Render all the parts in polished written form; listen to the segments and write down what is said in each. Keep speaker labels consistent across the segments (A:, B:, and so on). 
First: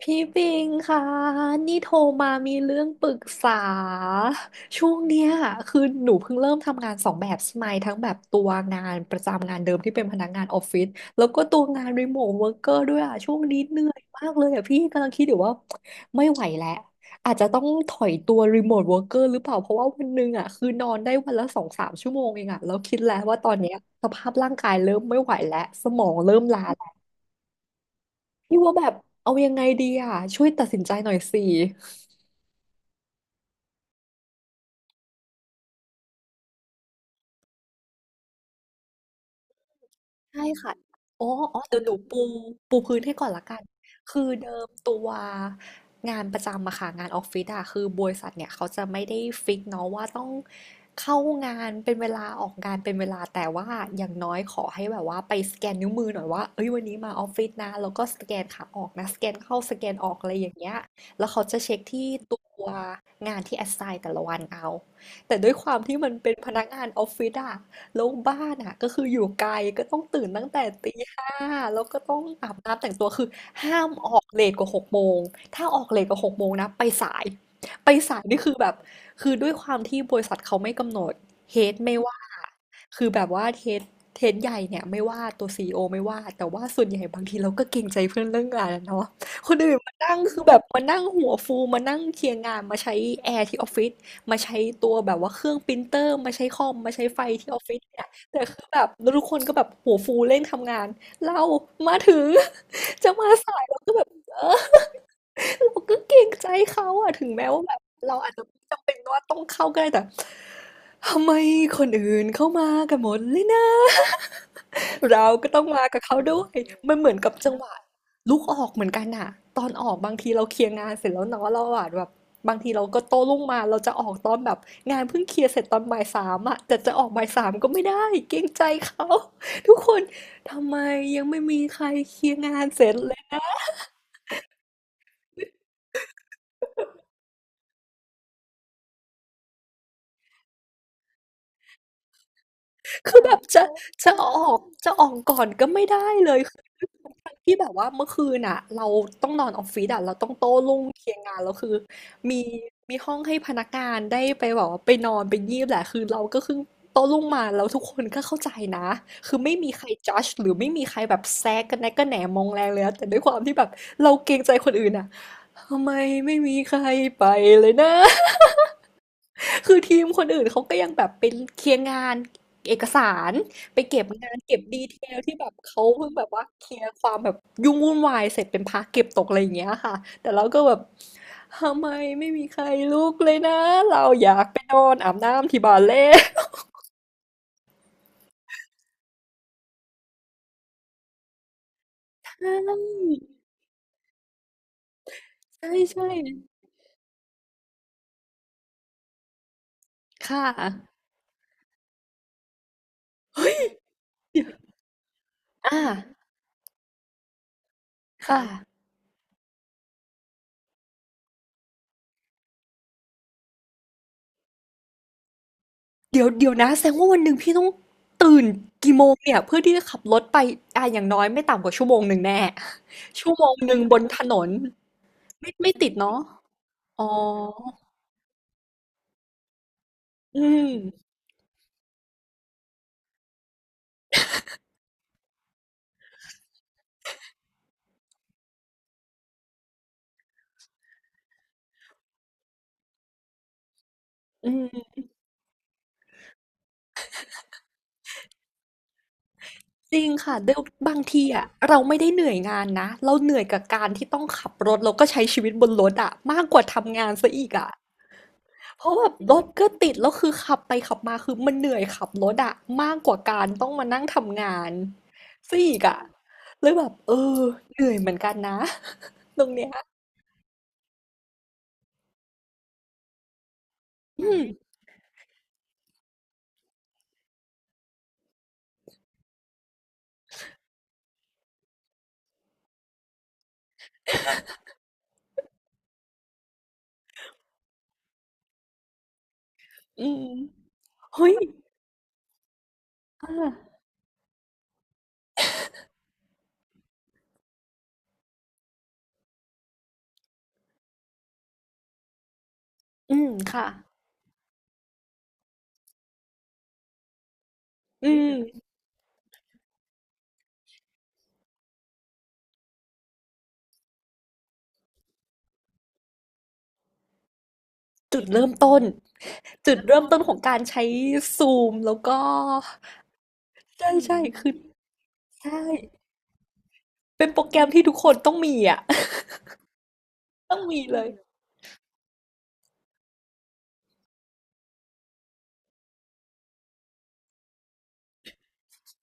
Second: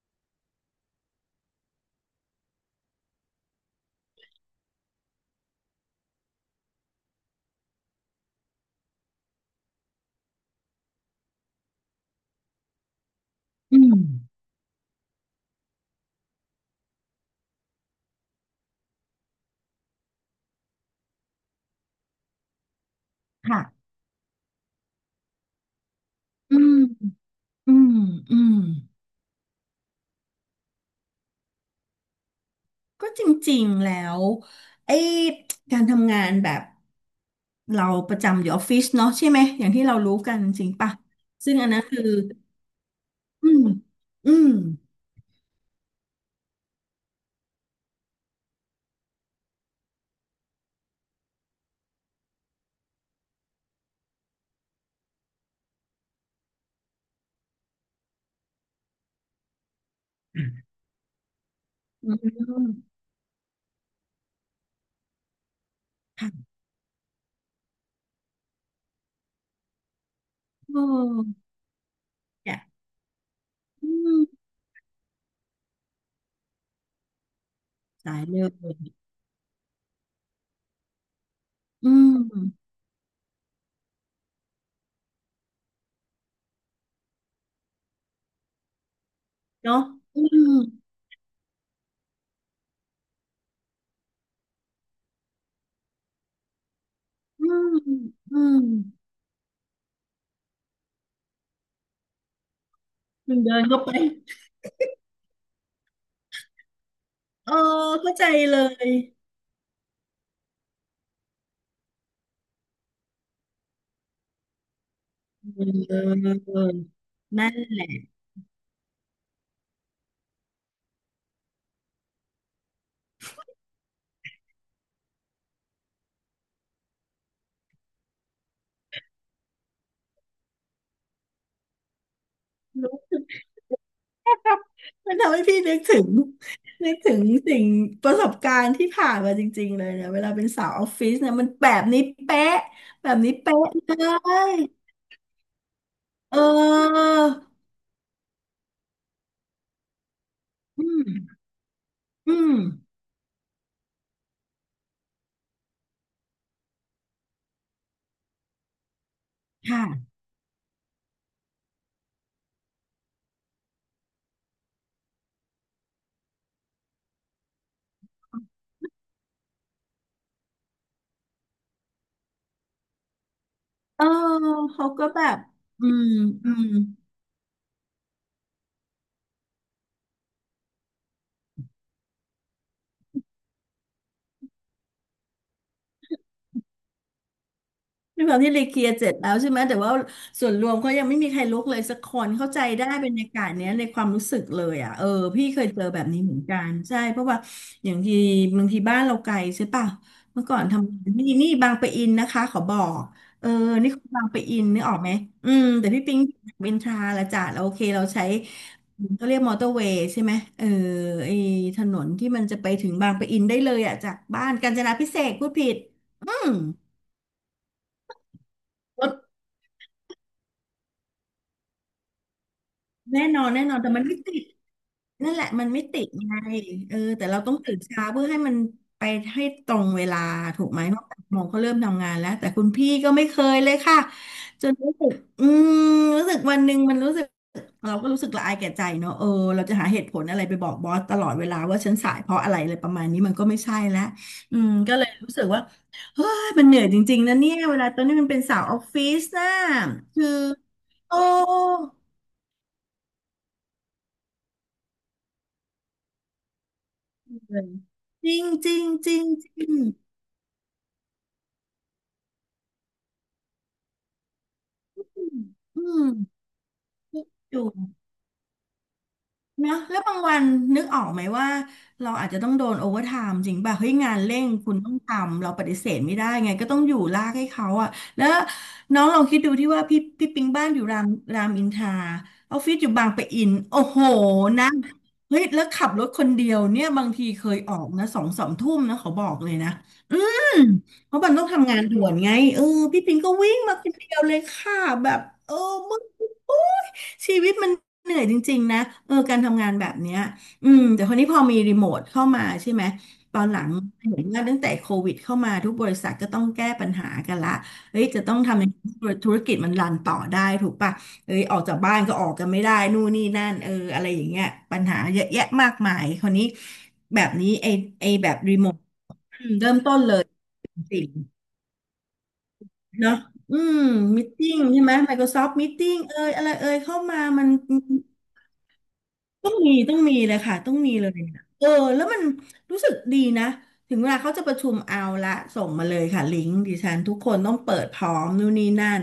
A: พี่ปิงค่ะนี่โทรมามีเรื่องปรึกษาช่วงเนี้ยคือหนูเพิ่งเริ่มทำงานสองแบบใช่ไหมทั้งแบบตัวงานประจำงานเดิมที่เป็นพนักงานออฟฟิศแล้วก็ตัวงานรีโมทเวิร์กเกอร์ด้วยอ่ะช่วงนี้เห
B: อื
A: นื่อ
B: ม
A: ยมากเลยอ่ะพี่กำลังคิดอยู่ว่าไม่ไหวแล้วอาจจะต้องถอยตัวรีโมทเวิร์กเกอร์หรือเปล่าเพราะว่าวันหนึงอ่ะคือนอนได้วันละ2-3 ชั่วโมงเองอ่ะแล้วคิดแล้วว่าตอนเนี้ย
B: ค่ะ
A: สภาพร่างกายเริ่มไม่ไหวแล้วสมองเริ่ม
B: อื
A: ล้า
B: มอืมอืม
A: พี่ว่าแบบเอายังไงดีอ่ะช่วยตัดสินใจหน่อยสิ
B: ก็จริงๆแล้วไอ้การทำงานแบบเราประจำอยู่ออฟฟิศเนาะใช่ไหมอย่างที่เรารู้กัน
A: ใช่
B: จริง
A: ค่ะ
B: ป่ะ
A: อ๋อ
B: ซึ่
A: อ๋
B: ง
A: อ
B: อัน
A: เดี๋
B: นั้
A: ยว
B: น
A: หนู
B: คือ
A: ปูพื้นให้ก่อนละ
B: อื
A: กัน
B: ม
A: คือ
B: อื
A: เดิ
B: ม
A: มตัวงานประจำอะค่ะงานออฟฟิศอะคือบริษัทเนี่ยเขาจะไม่ได้ฟิกเนาะว่าต้องเข้างานเป็นเวลาออกงานเป็นเวลาแต่ว่าอย่างน้อยขอให้แบบว่าไปสแกนนิ้วมือหน่อยว่าเอ้ยวันนี้มาออฟฟิศนะแล้วก็สแกนขาออกนะสแกนเข้าสแกนออกอะไรอย่างเงี้ยแล้วเขาจะเช็คที่
B: อื
A: ตัว
B: ม
A: งานที่ assign แต่ละวันเอาแต่ด้วยความที่มันเป็น
B: ค่ะ
A: พนักงานออฟฟิศอะ แล้วบ้านอะก็คืออยู่ไกลก็ต้องตื่นตั้งแต่
B: โอ้
A: ตีห้าแล้วก็ต้องอา
B: เนี่
A: บ
B: ย
A: น้ำแต่งตัวคือห้าม
B: อื
A: ออ
B: ม
A: กเลทกว่าหกโมงถ้าออกเลทกว่าหกโมงนะไปสายไป
B: สา
A: สาย
B: ยเล
A: นี่คื
B: ย
A: อแบบคือด้วยความที่บริษัทเขาไม่กำหนดเฮด
B: อื
A: ไม่ว่า
B: ม
A: คือแบบว่าเฮดใหญ่เนี่ยไม่ว่าตัวซีอีโอไม่ว่าแต่ว่าส่วนใหญ่บางทีเราก็เกรงใจเพื่อนเรื่องงานอะเนาะคนอื่น
B: เนาะ
A: มานั่ง
B: อื
A: คือ
B: ม
A: แบบมานั่งหัวฟูมานั่งเคลียร์งานมาใช้แอร์ที่ออฟฟิศ มาใช้ตัวแบบว่าเครื่องปรินเตอร์มาใช้คอมมาใช้ไฟ
B: อื
A: ที่ออฟ
B: ม
A: ฟิศเนี่ย
B: อื
A: แต่
B: ม
A: คือแบบทุกคนก็แบบหัวฟูเร่งทำงานเรามาถึง จะมา
B: มึง
A: สา
B: เดิ
A: ย
B: น
A: เรา
B: เข้าไป
A: ก็แบบเออเราก็เกรงใจเขาอะถึงแม้
B: เออ
A: ว่าแบบ
B: เข้า
A: เรา
B: ใจ
A: อาจจะ
B: เล
A: ไม่จำ
B: ย
A: เป็นว่าต้องเข้าก็ได้แต่ทำไมคนอื่นเข้ามากันหมดเลยนะ เราก็ต้องมากับเขาด้วย
B: เออ
A: มันเหมือนกับ
B: นั่
A: จัง
B: น
A: หวะ
B: แหละ
A: ลุกออกเหมือนกันอะตอนออกบางทีเราเคลียร์งานเสร็จแล้วเนาะเราอะแบบบางทีเราก็โต้รุ่งมาเราจะออกตอนแบบงานเพิ่งเคลียร์เสร็จตอนบ่ายสามอะแต่จะออกบ่ายสามก็ไม่ได้เกรงใจเขาทุกคนทำไมยังไม่มีใครเคลียร์งานเสร็จ
B: รู้
A: เล
B: สึก
A: ย
B: มันทำให้พี่นึกถึงสิ่งประสบการณ์ที่ผ่านมาจริงๆเลยเนี่ยเวลาเป็นสาวออฟฟิศเนี่ยมันแบบนี้เป๊ะแบ
A: คื
B: บ
A: อแบ
B: นี้
A: บจะ
B: เป๊ะเล
A: จะออ
B: ย
A: กจะออกก่อนก็ไม่ได้เล
B: เ
A: ยคือ
B: ออ
A: ทั้งที่แบบว่าเมื่อคืนอ่ะเราต้องนอนออฟฟิศอ่ะเราต้องโต้รุ่ง
B: อื
A: เคลียร์
B: ม
A: งานแล้วคือ
B: อื
A: มี
B: ม
A: มีห้องให้พนักงานได้ไปแบอกว่าไปนอนไปงีบแหละคือเราก็คือโต้รุ่งมาแล้วทุกคนก็เข้าใจนะคือไม่มีใคร
B: ค่ะ
A: จัดหรือไม่มีใครแบบแซกกันแนะกันแหนมองแรงเลยนะแต่ด้วยความที่แบบเราเกรงใจคนอื่นอ่ะทำไมไม่มีใครไปเลยนะ คือทีมคนอื่นเขาก็ยังแบบเป็นเคลียร์งานเอกสารไปเก็
B: เอ
A: บ
B: อ
A: งานเก็บดี
B: เขา
A: เท
B: ก็
A: ล
B: แบ
A: ที่
B: บ
A: แบบเขา
B: อืม
A: เพิ่งแบบว่า
B: อื
A: เค
B: ม
A: ลียร์ความแบบยุ่งวุ่นวายเสร็จเป็นพาร์ทเก็บตกอะไรอย่างเงี้ยค่ะแต่เราก็แบบทำไมไม่มีใครลุกเลยนะเราอยากไปนอนอาบน้ำที่บาา์เล่
B: ด้วยความที่รีเคลียร์เสร็จแล้วใช่ไหมแต่ว่าส่วนรวมเขายังไม่มีใครลุกเลยสักคนเข้าใจได้บรร ยากาศเนี้ยในความรู้สึกเลยอ่ะเออพี่เค
A: ใช่
B: ยเจอแบ
A: ใช่
B: บนี้เหมือน
A: ใช่
B: กันใช่เพราะว่าอย่างทีบางทีบ้านเราไกลใช่ป่ะ
A: ค่ะ
B: เมื่อก่อนทำงานนี่บางปะอินนะคะขอบอกเออนี่คือบางปะอิน นึกออกไหมอืม
A: อ่า
B: แต่พี่ปิ๊งเวนทราละจ้ะเราโอเคเราใช้
A: ค่ะ
B: เขาเรียกมอเตอร์เวย์ใช่ไหมเออไอถนนที่มันจะไปถึงบางปะอินได้เลยอ่ะจากบ้านกาญจนาภิเษกพูดผิด
A: เดี๋ยว
B: อื
A: เดี๋
B: ม
A: ยวนะแสดงว่าวันหนึ่งพี่ต้องตื่นกี่โมงเนี่ยเพื่อที่จะขับรถไปอ่ะอย่างน้อยไม่ต่ำกว่าชั่วโมงหนึ่งแน่
B: แน่
A: ชั่ว
B: นอ
A: โม
B: น
A: ง
B: แน่
A: ห
B: นอ
A: นึ่
B: น
A: ง
B: แต่
A: บ
B: มั
A: น
B: น
A: ถ
B: ไม่
A: น
B: ติด
A: น
B: นั่นแหละ
A: ไม่
B: มัน
A: ไม่
B: ไม่
A: ติด
B: ติด
A: เนาะ
B: ไงเออ
A: อ๋อ
B: แต่เราต้องตื่นเช้าเพื่อให้มันไปให้ตรงเวลา
A: อื
B: ถูกไหมเพราะ
A: ม
B: แปดโมงก็เริ่มทำงานแล้วแต่คุณพี่ก็ไม่เคยเลยค่ะจนรู้สึกอืมรู้สึกวันหนึ่งมันรู้สึกเราก็รู้สึกละอายแก่ใจเนอะเออเราจะหาเหตุผลอะไรไปบอกบอสตลอดเวลาว่าฉันสายเพราะอะไรอะไรประมาณนี้มันก็ไม่ใช่แล้ว
A: อื
B: อืม
A: ม
B: ก็เลยรู้สึกว่าเฮ้ยมันเหนื่อยจริงๆนะเนี่ยเวลาตอนนี้มันเป็นสาวออฟฟิศนะ
A: จริง
B: คือ
A: ค่ะเดี๋ยวบาง
B: โอ้
A: ทีอ่ะเราไม่ได้เหนื่อยงานนะเราเหนื่อยกับการที่ต้องขับรถแล้วก็ใช้ชีวิตบนรถอ่ะมากกว่าทำงานซะอีก
B: เล
A: อ่ะ
B: ยจริงจริ
A: เพ
B: ง
A: ราะแบ
B: จ
A: บ
B: ริง
A: รถ
B: จ
A: ก็
B: ริง
A: ติดแล้วคือขับไปขับมาคือมันเหนื่อยขับรถอะมากกว่าการต้องมานั่งทำงานซะอี
B: อื
A: กอะ
B: ม
A: เลยแบบเออ
B: อยู่
A: เหนื่อยเหมือนกันนะ ตรงเนี้ย
B: นะแล้วบางวันนึกออกไหมว่าเราอาจจะต้องโดนโอเวอร์ไทม์จริงป่ะเฮ้ยงาน
A: อื
B: เร่
A: ม
B: งคุณต้องทำเราปฏิเสธไม่ได้ไงก็ต้องอยู่ลากให้เขาอะแล้วน้องลองคิดดูที่ว่าพี่ปิงบ้านอยู่รามรามอินทราออฟฟิศอยู่บางปะอินโอ้โหนะเฮ้ยแล้วขับรถคนเดียวเนี่ยบางทีเคยออกนะสองสามทุ่มนะเขาบอกเลยนะ
A: อื
B: อื
A: ม
B: มเพราะ
A: เฮ้
B: มัน
A: ย
B: ต้องทำงานด่วนไงเออพี่ปิง
A: อ่
B: ก็วิ่ง
A: า
B: มาคนเดียวเลยค่ะแบบเออมึงโอ๊ยชีวิตมัน เหนื่อยจริงๆนะเออการทำงานแบบเนี้ยอืมแต่คนนี้พอมีรีโมทเข้ามาใช่ไหม
A: อืม
B: ตอนหลั
A: ค่ะ
B: งเห็นว่าตั้งแต่โควิดเข้ามาทุกบริษัทก็ต้องแก้ปัญหากันละเฮ้ย
A: อื
B: จะต้องทำ
A: ม
B: ยังไงให้ธุรกิจมันรันต่อได้ถูกป่ะเอ้ยออกจากบ้านก็ออกกันไม่ได้นู่นนี่นั่นเอออะไรอย่างเงี้ยปัญหาเยอะแยะมากมายคนนี้แบบนี้ไอ
A: จุด
B: แบบ
A: เริ่ม
B: รีโมท
A: ต้น
B: อืมเริ่
A: จุ
B: ม
A: ด
B: ต้น
A: เริ่ม
B: เล
A: ต้น
B: ย
A: ของการใช้
B: จริง
A: ซูมแล้วก็
B: ๆเนาะอืม
A: ใช่ใช่
B: มิ e
A: คื
B: ติ้
A: อ
B: งใช่ไหม Microsoft
A: ใช่
B: Meeting เอยอะไรเอยเข้ามา
A: เป็นโปร
B: มัน
A: แกรมที่ทุกคนต้องมีอะ
B: ต้องมีเลย ค่ะ
A: ต้อง
B: ต้อง
A: มี
B: มี
A: เล
B: เล
A: ย
B: ยเออแล้วมันรู้สึกดีนะถึงเวลาเขาจะประชุมเอาละส่งมาเลยค่ะลิงก์ดิฉันทุกคนต้องเปิดพร้อมนู่นนี่นั่น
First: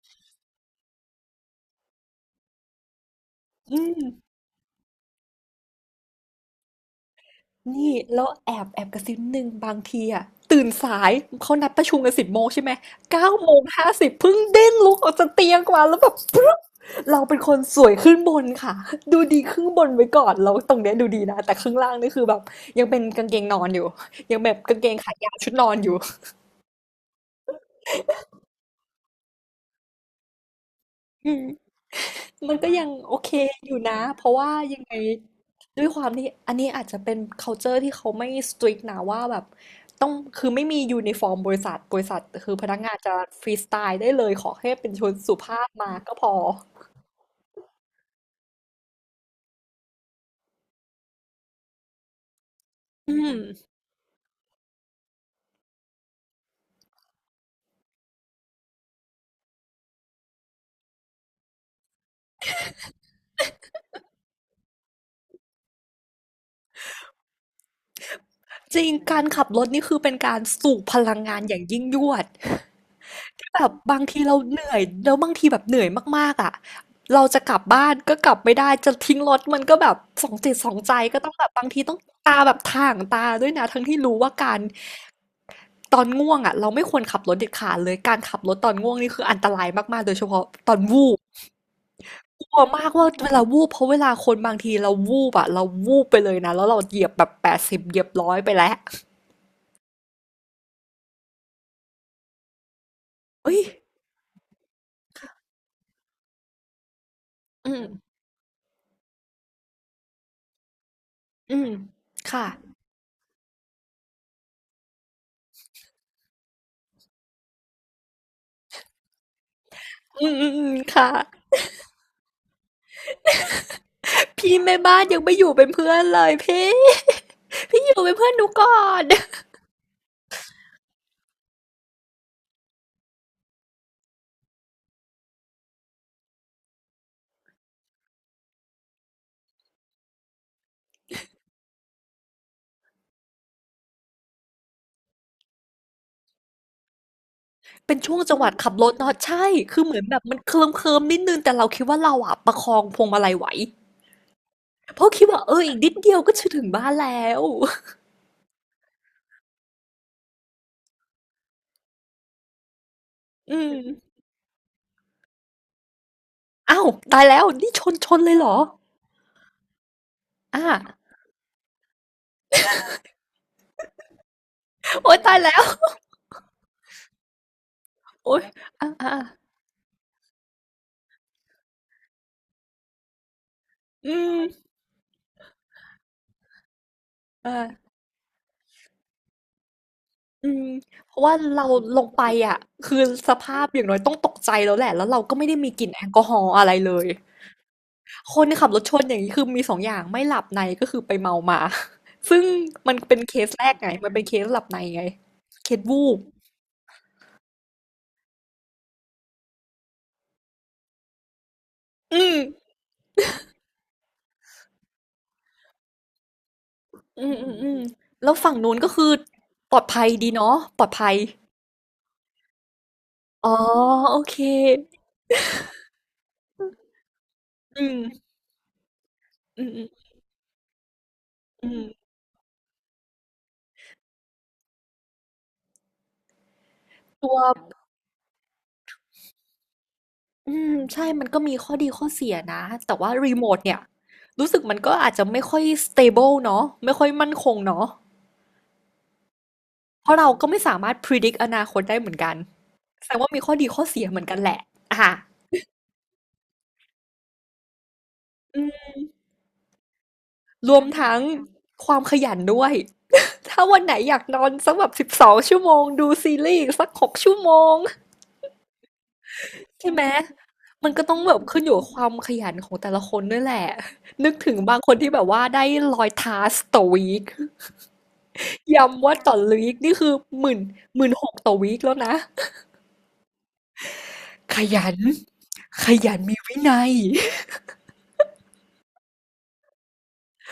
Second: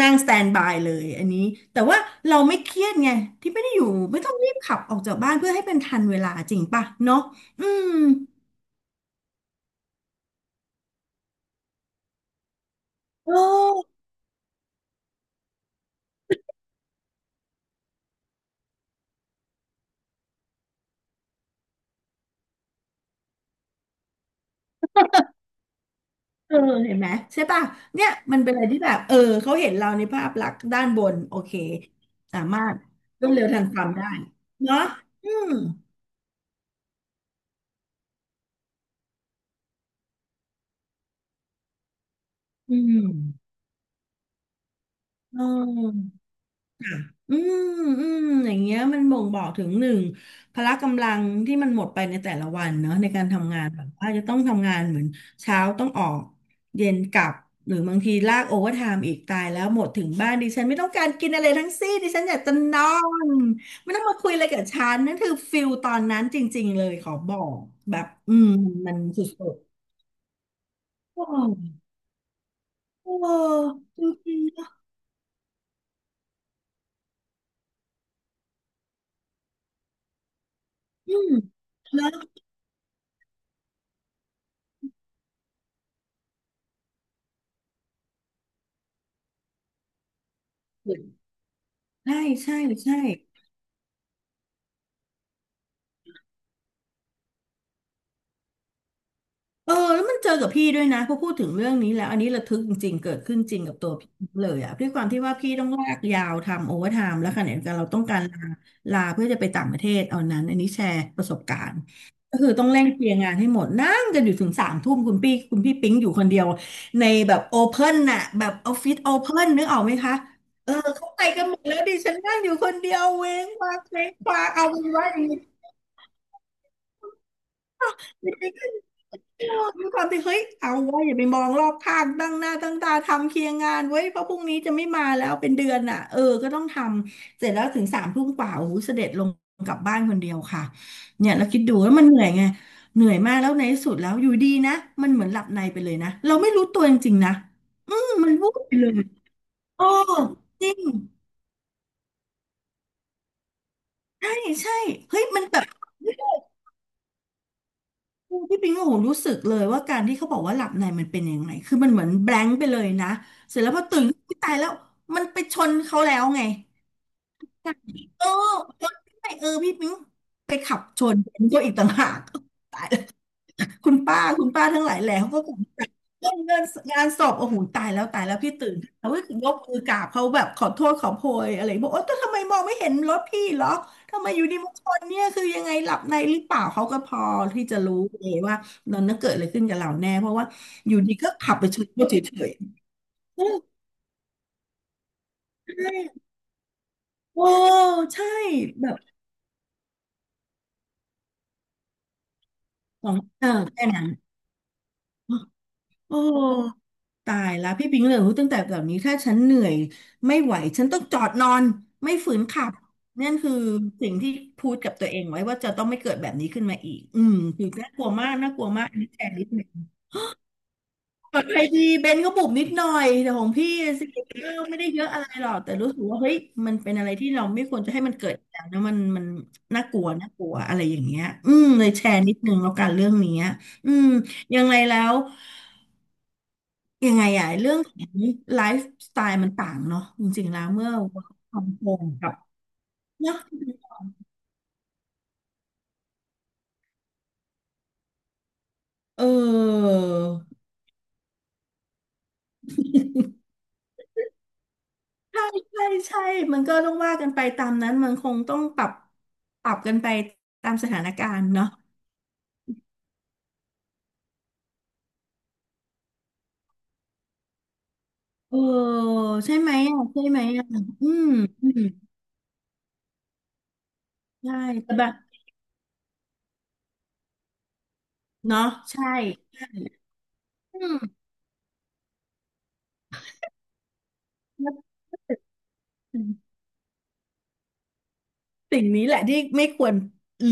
B: นั่งสแตนบายเลยอันนี้แต่ว่าเราไม่เครียดไงที่ไม่ได้
A: อื
B: อยู่
A: ม
B: ไม่ต้องรีบขับออกจากบ้านเพื่อให้เป็นทันเวลาจริงป่ะเนาะอืม
A: นี่แล้วแอบแอบกระซิบนิดนึงบางทีอะตื่นสายเขานัดประชุมกัน10 โมงใช่ไหมเก้า
B: เอ
A: โมง
B: อ
A: ห้าสิบเพิ่งเด้งลุกออกจากเตียงมาแล้วแบบปึ๊บเราเป็นคนสวยขึ้นบนค่ะดูดีครึ่งบนไว้ก่อนแล้วตรงเนี้ยดูดีนะแต่ข้างล่างนี่คือแบบยังเป็นกางเกงนอนอยู่ยังแบบกางเกงขายาวชุดนอนอยู่
B: เออเห็นไหมใช่ป่ะเนี่ยมันเป็นอะไรที่แบบเออเขาเห็นเราในภาพลักษณ์ด้านบน
A: อื
B: โอ
A: ม
B: เคสา
A: มัน
B: มา
A: ก็
B: รถ
A: ยังโอ
B: ร
A: เค
B: วดเร็วทัน
A: อ
B: ค
A: ยู่
B: วาม
A: นะ
B: ได้
A: เพราะว่ายั
B: เนาะ
A: งไง
B: อืม
A: ด้วยความที่อันนี้อาจจะเป็น culture ที่เขาไม่ strict นะว่าแบบต้องคือไม่มียูนิฟอร์มบริษัทคือพ
B: อื
A: นักงานจะฟ
B: ม
A: รีสไตล์ได้เลยขอแค่เป็นชนสุ
B: เ
A: ภาพมา
B: ออ
A: ก็พอ
B: ค่ะอืมอืมอย่างเงี้ยมันบ่งบอกถึงหนึ่งพละกำลังที่มันหมดไปในแต่ละวันเนอะใน
A: อื
B: การ
A: ม
B: ทำงานแบบว่าจะต้องทำงานเหมือนเช้าต้องออกเย็นกลับหรือบางทีลากโอเวอร์ไทม์อีกตายแล้วหมดถึงบ้านดิฉันไม่ต้องการกินอะไรทั้งสิ้นดิฉันอยากจะนอนไม่ต้องมาคุยอะไรกับฉันนั่นคือฟิลตอนนั้นจริงๆเลยขอบอกแบบอืม
A: จริง
B: มัน
A: กา
B: สุ
A: รขับ
B: ด
A: รถนี่คือเป็นการสูบพลั
B: ๆ
A: ง
B: โอ้
A: งานอย่างยิ่งยวด
B: โห
A: แบบบา
B: จ
A: งทีเรา
B: ริง
A: เห
B: ๆ
A: นื่
B: นะ
A: อยแล้วบางทีแบบเหนื่อยมากๆอ่ะเราจะกลับบ้านก็กลับไม่ได้จะทิ้งรถมันก็แบบสองจิตสองใจ
B: อื
A: ก็ต้อ
B: ม
A: งแบบบางทีต้อง
B: แล้ว
A: ตาแบบถ่างตาด้วยนะทั้งที่รู้ว่าการตอนง่วงอ่ะเราไม่ควรขับรถเด็ดขาดเลยการขับรถตอนง่วงนี่คืออันตรายมากๆโดยเฉพาะตอนวูบ
B: ใช่
A: ก
B: ใช่
A: ลัวมาก
B: ใช่
A: ว่าเวลาวูบเพราะเวลาคนบางทีเราวูบอะเราวูบไปเลยนะแล้วเราเหยียบแบบ80เหยียบร้อยไปแล้ว
B: เออแล้วมันเจอกับพี่ด้วยนะพอพูดถึงเรื่องนี้แล้วอันนี้ระทึกจริงๆเกิดขึ้นจ
A: เอ้
B: ริ
A: ย
B: งกับตัวพี่เลยอะด้วยความที่ว่าพี่ต้องลากยาวทำโอเวอร์ไทม์แล้วขณะเดียว
A: อื
B: กันเราต้อง
A: ม
B: การลาเพื่อจะไปต่างประเทศเอานั้นอันนี้แชร์ประสบ
A: อื
B: กา
A: ม
B: รณ์ก็คือต้อง
A: ค่ะ
B: เร่งเคลียร์งานให้หมดนั่งกันอยู่ถึงสามทุ่มคุณพี่ปิ๊งอยู่คนเดียวในแบบโอเพ่นน่ะแบบออฟฟิศโอเพ่นนึกออกไหมคะ
A: อืมอืมอื
B: เอ
A: ม
B: อ
A: ค่ะ
B: เขาไปกันหมดแล้วดิฉันนั่งอยู่คนเดียวเว้งว้าง
A: พี่
B: เอา
A: แม่
B: เป็น
A: บ้าน
B: ว่าอ
A: ยั
B: ย่า
A: ง
B: ง
A: ไม่
B: นี้
A: อยู่เป็นเพื่อนเลยพี่ พี่อยู่เป็นเพื่อน
B: ด้
A: หนูก่อน
B: วยความที่เฮ้ยเอาไว้ยอย่าไปมองรอบข้างตั้งหน้าตั้งตาทำเคลียร์งานไว้ยเพราะพรุ่งนี้จะไม่มาแล้วเป็นเดือนอ่ะเออก็ต้องทำเสร็จแล้วถึงสามทุ่มกว่าโอ้โหเสด็จลงกลับบ้านคนเดียวค่ะเนี่ยแล้วคิดดูแล้วมันเหนื่อยไงเหนื่อยมากแล้วในที่สุดแล้วอยู่ดีนะมันเหมือนหลับในไปเลยนะเราไม่รู้ตัวจริงๆนะอื
A: เป็น
B: ม
A: ช่วง
B: มัน
A: จังห
B: วู
A: วะ
B: บ
A: ขั
B: ไป
A: บร
B: เล
A: ถ
B: ย
A: เนาะใช่คือ
B: โอ้
A: เหมือนแบบมันเคลิ้
B: จ
A: ม
B: ริง
A: เคลิมนิดนึงแต่เราคิดว่าเราอะประคองพวงมาลัยไหว
B: ใช่ใช่
A: เพราะ
B: เฮ้
A: คิ
B: ย
A: ดว่า
B: มัน
A: เอ
B: แบ
A: อ
B: บ
A: อีกนิดเดียวก็จะถึงบ้านแล้ว
B: พี่ปิงก็โหรู้สึกเลยว่าการที่เขาบอกว่าหลับในมันเป็นยังไงคือมันเหมือนแบงค์ไปเลยนะ
A: อื
B: เสร็จแล้ว
A: ม
B: พอตื่นขึ้นอุ๊ยตายแล้วมันไปชนเขาแล้วไง
A: อ้าวตายแล้วนี่ชน
B: เออ
A: เลยเหรอ
B: ชนได้เออพี่ปิงไป
A: อ่า
B: ขับชนเขอีกต่างหากตาย คุณป้าคุณป้าทั้งหลายแหล่
A: โอ๊ย
B: เขา
A: ตาย
B: ก็กลุ่
A: แล้
B: ม
A: ว
B: ใจเรื่องเงินงานศพโอ้โหตายแล้วตายแล้
A: โอ๊
B: ว
A: ย
B: พี่ตื่น
A: อ่า
B: เขา
A: อ่า
B: ก็ยกมือกราบเขาแบบขอโทษขอโพยอะไรบอกโอ๊ยแต่ทำไมมองไม่เห็นรถพี่เหรอ
A: อื
B: ทำไม
A: ม
B: อยู่ดีมาชนเนี่ยคือยังไงหลับในหรือเปล่าเขาก็พอที่จะ
A: อ่า
B: รู้เลยว่ามันน่ะเกิดอะไรขึ้นกับเราแน่เพราะว่า
A: อืม
B: อยู่ดี
A: เพราะ
B: ก็
A: ว่า
B: ขับ
A: เรา
B: ไปชน
A: ล
B: เข
A: ง
B: เฉ
A: ไป
B: ย
A: อ่ะคือส
B: ๆเออ
A: ภาพอย่างน้อยต้องตกใจแล้วแหละแล้วเราก็ไม่ได้มีกลิ่
B: ใช
A: นแอล
B: ่
A: กอฮอล์อะไรเลย
B: โอ้ใช่
A: คนขับรถ
B: แบ
A: ช
B: บ
A: นอย่างนี้คือมีสองอย่างไม่หลับในก็คือไปเมามา ซึ่งมัน
B: ขอ
A: เป็
B: ง
A: นเค
B: เอ
A: ส
B: อ
A: แรก
B: แค่
A: ไง
B: นั้น
A: มันเป็นเคสหลับในไงเคสวูบ
B: โอ้ ตายแล้วพี่ปิงเลยรู้ตั้งแต่แบบนี้ถ้าฉันเหนื่อยไม่ไหวฉันต้องจอดนอนไม่
A: อื
B: ฝื
A: ม
B: นขับนั่นคือสิ่งที่พูดกับตัวเองไว้ว่าจะต้องไม่เกิดแบบนี้ขึ้นมาอีกอื
A: อืม
B: ม
A: อืม
B: คือ
A: อืม
B: น่ากลัวมา
A: แล้
B: ก
A: วฝั่งนู้นก็
B: อัน
A: คื
B: นี้
A: อ
B: แชร์นิดหนึ่ง
A: ปลอดภัยดีเนาะปลอดภัย
B: ปลอดภัยดีเบนก็บุบนิดหน่อยแต่ขอ
A: อ๋
B: ง
A: อ
B: พี่สิ
A: โอเค
B: ก็ไม่ได้เยอะอะไรหรอกแต่รู้สึกว่าเฮ้ยมันเป็นอะไรที่เราไม่คว
A: อื
B: รจะ
A: ม
B: ให้มันเกิดอีกแล้วนะมัน
A: อืมอื
B: น่า
A: ม
B: กลัวอะไรอย่างเงี้ยอืม
A: อืม
B: เลยแชร์นิดนึงแล้วกันเรื่องเนี้ยอืมยังไงแล้ว ยังไง
A: ตัว
B: อะเรื่องของไลฟ์สไตล์มันต่างเนาะจริงๆ
A: อื
B: แล้ว
A: ม
B: เมื่อ
A: ใช่มัน
B: work
A: ก็มี
B: from
A: ข้อดีข้อ
B: home
A: เสี
B: กั
A: ย
B: บ
A: นะแต่ว่ารี
B: เนาะ
A: โมทเนี่ยรู้สึกมันก็อาจจะไม่ค่อย stable เนาะไม่ค่อยมั่นคงเนาะ
B: เออ
A: เพราะเราก็ไม่สามารถ predict อนาคตได้เหมือนกัน แสดงว่ามีข้อดีข้อเสียเหมือนกันแหละอ่ะ
B: ใช่ใช่มันก็ต้องว่ากันไปตามนั้นมันคงต้อ
A: อื
B: ง
A: ม
B: ปรับ
A: ร
B: กันไปตาม
A: วม
B: สถาน
A: ทั้ง
B: การณ์เนาะ
A: ความขยันด้วยถ้าวันไหนอยากนอนสักแบบ12 ชั่วโมงดูซีรีส์อีกสัก6 ชั่วโมง
B: เออใช่ไหม
A: ใช่ไห
B: อ่ะ
A: มมันก็
B: อื
A: ต้อง
B: ม
A: แบบขึ้น
B: อื
A: อยู่
B: ม
A: กับความขยันของแต่ละคนด้วยแหละนึกถึ
B: ใช่
A: งบางค
B: แต่
A: น
B: แบ
A: ที่
B: บ
A: แบบว่าได้100 ทาสต่อวีค
B: เนาะใช่
A: ย้ำว่าต่อ
B: ใช่
A: วีคนี่คือหมื่น
B: อื
A: ห
B: ม
A: มื่นหกต่อวีคแล้วนะข
B: แล้ว
A: ยันขยันมีวินัย
B: สิ่งนี้แหละที่ไม่ควร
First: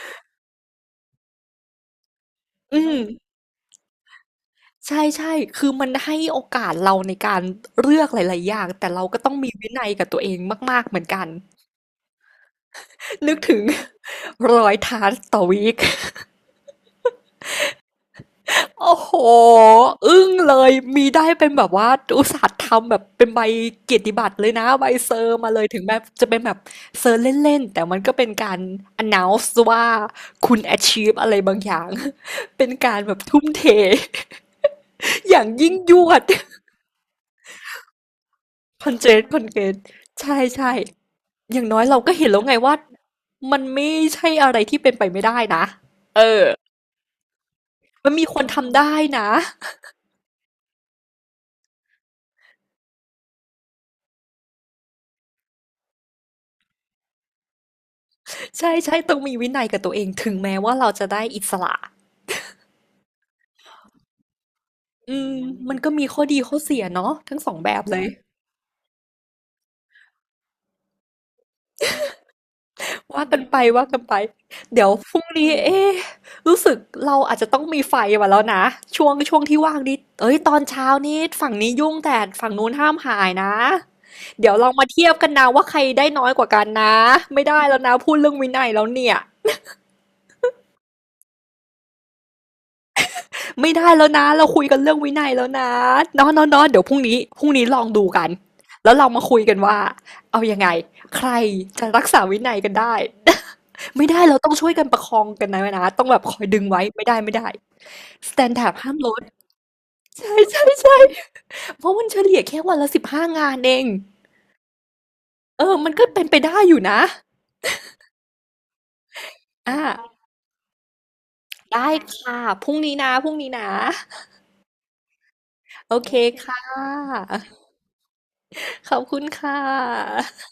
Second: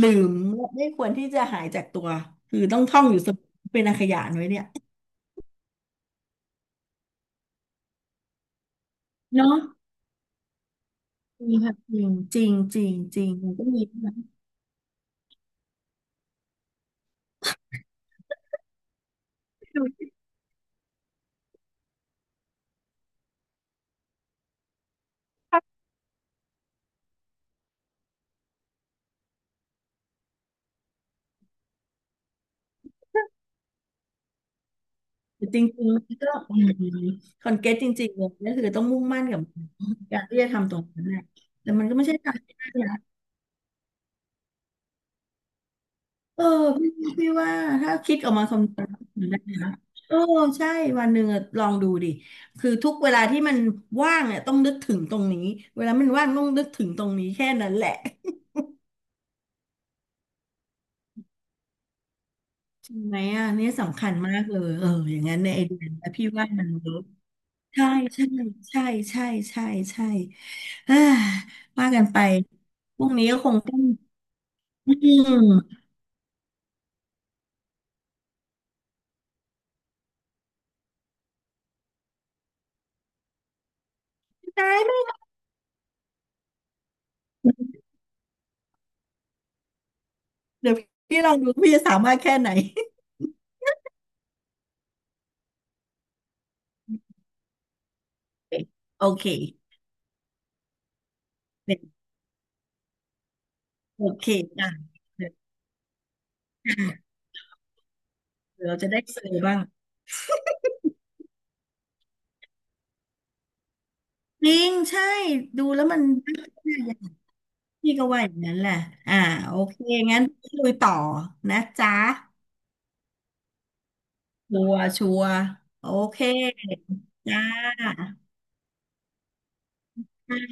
B: ลืมและไม่ควรที่จะหายจากตัวคือ
A: อื
B: ต้องท่อ
A: ม
B: งอยู่เสมอเป็นอาขยานไว้เนี่ย
A: ใช่ๆคือมันให้โอกาสเราในการเลือกหลายๆอย่างแต่เราก็ต้องมี
B: เนาะ
A: วินัยกับตัวเองมากๆเหมือนกัน
B: จริงค่ะจริงจริงจริงจริง
A: นึก
B: มัน
A: ถึง
B: ก็มีนะ
A: รอย t านต่อวีค อโอ้โห
B: ดูที่
A: อึ้งเลย มีได้เป็นแบบว่าอุตส่าห์ทำแบบเป็นใบเกียรติบัตรเลยนะใบเซอร์มาเล
B: ภาพ
A: ยถึงแม้จะเป็นแบบเซอร์เล่นๆแต่มันก็เป็นการ announce ว่าคุณ achieve อะไรบางอย่าง เป็นการแบบทุ่มเท อย่า
B: จ
A: ง
B: ริง
A: ยิ่ง
B: ๆมั
A: ย
B: นก
A: วด
B: ็อืมคอนเกตจริงๆเลยก็คือต้อ
A: ค
B: ง
A: อน
B: มุ่ง
A: เจ
B: มั่
A: น
B: น
A: ค
B: กับ
A: อนเจน
B: การ
A: ใช่
B: ที่จะทำ
A: ใช่
B: ตรงนั้นแหละ
A: อย่าง
B: แต่
A: น้อ
B: มั
A: ย
B: นก็
A: เรา
B: ไม่
A: ก็
B: ใช่
A: เห็น
B: กา
A: แล้
B: ร
A: วไง
B: ที่ได้
A: ว่า
B: นะ
A: มันไม่ใช่อะไรที่เป็นไปไม่ได้นะเอ
B: เอ
A: อ
B: อพี่พี่ว่าถ้า
A: มัน
B: คิด
A: มี
B: ออก
A: คน
B: มาคำน
A: ทำ
B: วณ
A: ได้นะ
B: ได้นะเออใช่วันหนึ่งอะลองดูดิคือทุกเวลาที่มันว่างเนี่ยต้องนึกถึงตรงนี้เวลามันว่างต้องนึกถึงตรงนี้แค่นั้นแหละ
A: ใช่ใช่ต้องมีวินัยกับตัวเองถึงแม้ว่าเราจะได้อิสระ
B: ใช่ไหมอ่ะเนี่ยสำคัญมากเลยเอออ
A: อื
B: ย่าง
A: ม
B: นั้นในไอ
A: มั
B: เดี
A: น
B: ย
A: ก็มี
B: นะ
A: ข้อ
B: พี่
A: ดี
B: ว่า
A: ข้อ
B: มัน
A: เสีย
B: เวิร์ก
A: เนาะทั้งสองแบบ
B: ใช่
A: เลย
B: ใช่ใช่ใช่ใช่ใช่เอ้อว่ากันไปพรุ่ง
A: ว่า
B: นี้ก็
A: กัน
B: คง
A: ไป
B: ต้อง
A: ว่ากันไปเดี๋ยว
B: อื
A: พรุ่งนี้
B: ม
A: เอ๊ะรู้สึกเราอาจจะต้องมีไฟมาแล้วนะช่วงที่ว่างนี้เอ้ยตอนเช้านี้ฝั่งนี้ยุ่งแต่ฝั่งนู้นห้ามหายนะเดี๋ยวลอ
B: ได้
A: งมา
B: ไห
A: เทีย
B: ม
A: บกันนะว่าใครได้น้อยกว่ากันนะไม่ได้แล้วนะพูดเรื่องวินัยแล้วเนี่ย
B: เดี๋ยวพี่ลองดูพี่จะสามารถแค่ไหน
A: ไม่ได้แล้วนะเราคุยกันเรื่องวินัยแล้วนะเนาะเนาะเนาะเดี๋ยวพรุ่งนี้พรุ่งนี้ลองดูกันแล้ว
B: โอ
A: เรามา
B: เค
A: คุยกันว่าเอายังไงใครจะ
B: เด็๋
A: รักษาวินัยกันได้
B: โอ
A: ไม่ได้
B: เค
A: เราต้องช่
B: จ้ะ
A: วยกันประคอง
B: เดี๋ยว
A: กันนะนะต้องแบบคอยดึงไว้ไม่ได้ไม่ได้สแตน
B: เย
A: ดาร์ด
B: ราจะ
A: ห้าม
B: ได้
A: ล
B: เซ
A: ด
B: อร์บ้าง
A: ใช่ใช่ใช่เพราะมันเฉลี่ยแค่วันละ15 งานเอง
B: จริงใช่
A: เอ
B: ดู
A: อ
B: แล้ว
A: มัน
B: มัน
A: ก็เป็น
B: พ
A: ไปได้อยู่นะ
B: ี่ก็ว่าอย่างนั้นแหละอ่าโอ
A: อ่า
B: เคงั้นคุยต่อนะ
A: ได้
B: จ๊ะ
A: ค่ะ พรุ่งนี้นะพรุ่งนี้นะ
B: ชัวร์โอ
A: โอเค
B: เค
A: ค่ะ
B: จ้า
A: ขอบคุณค่ะ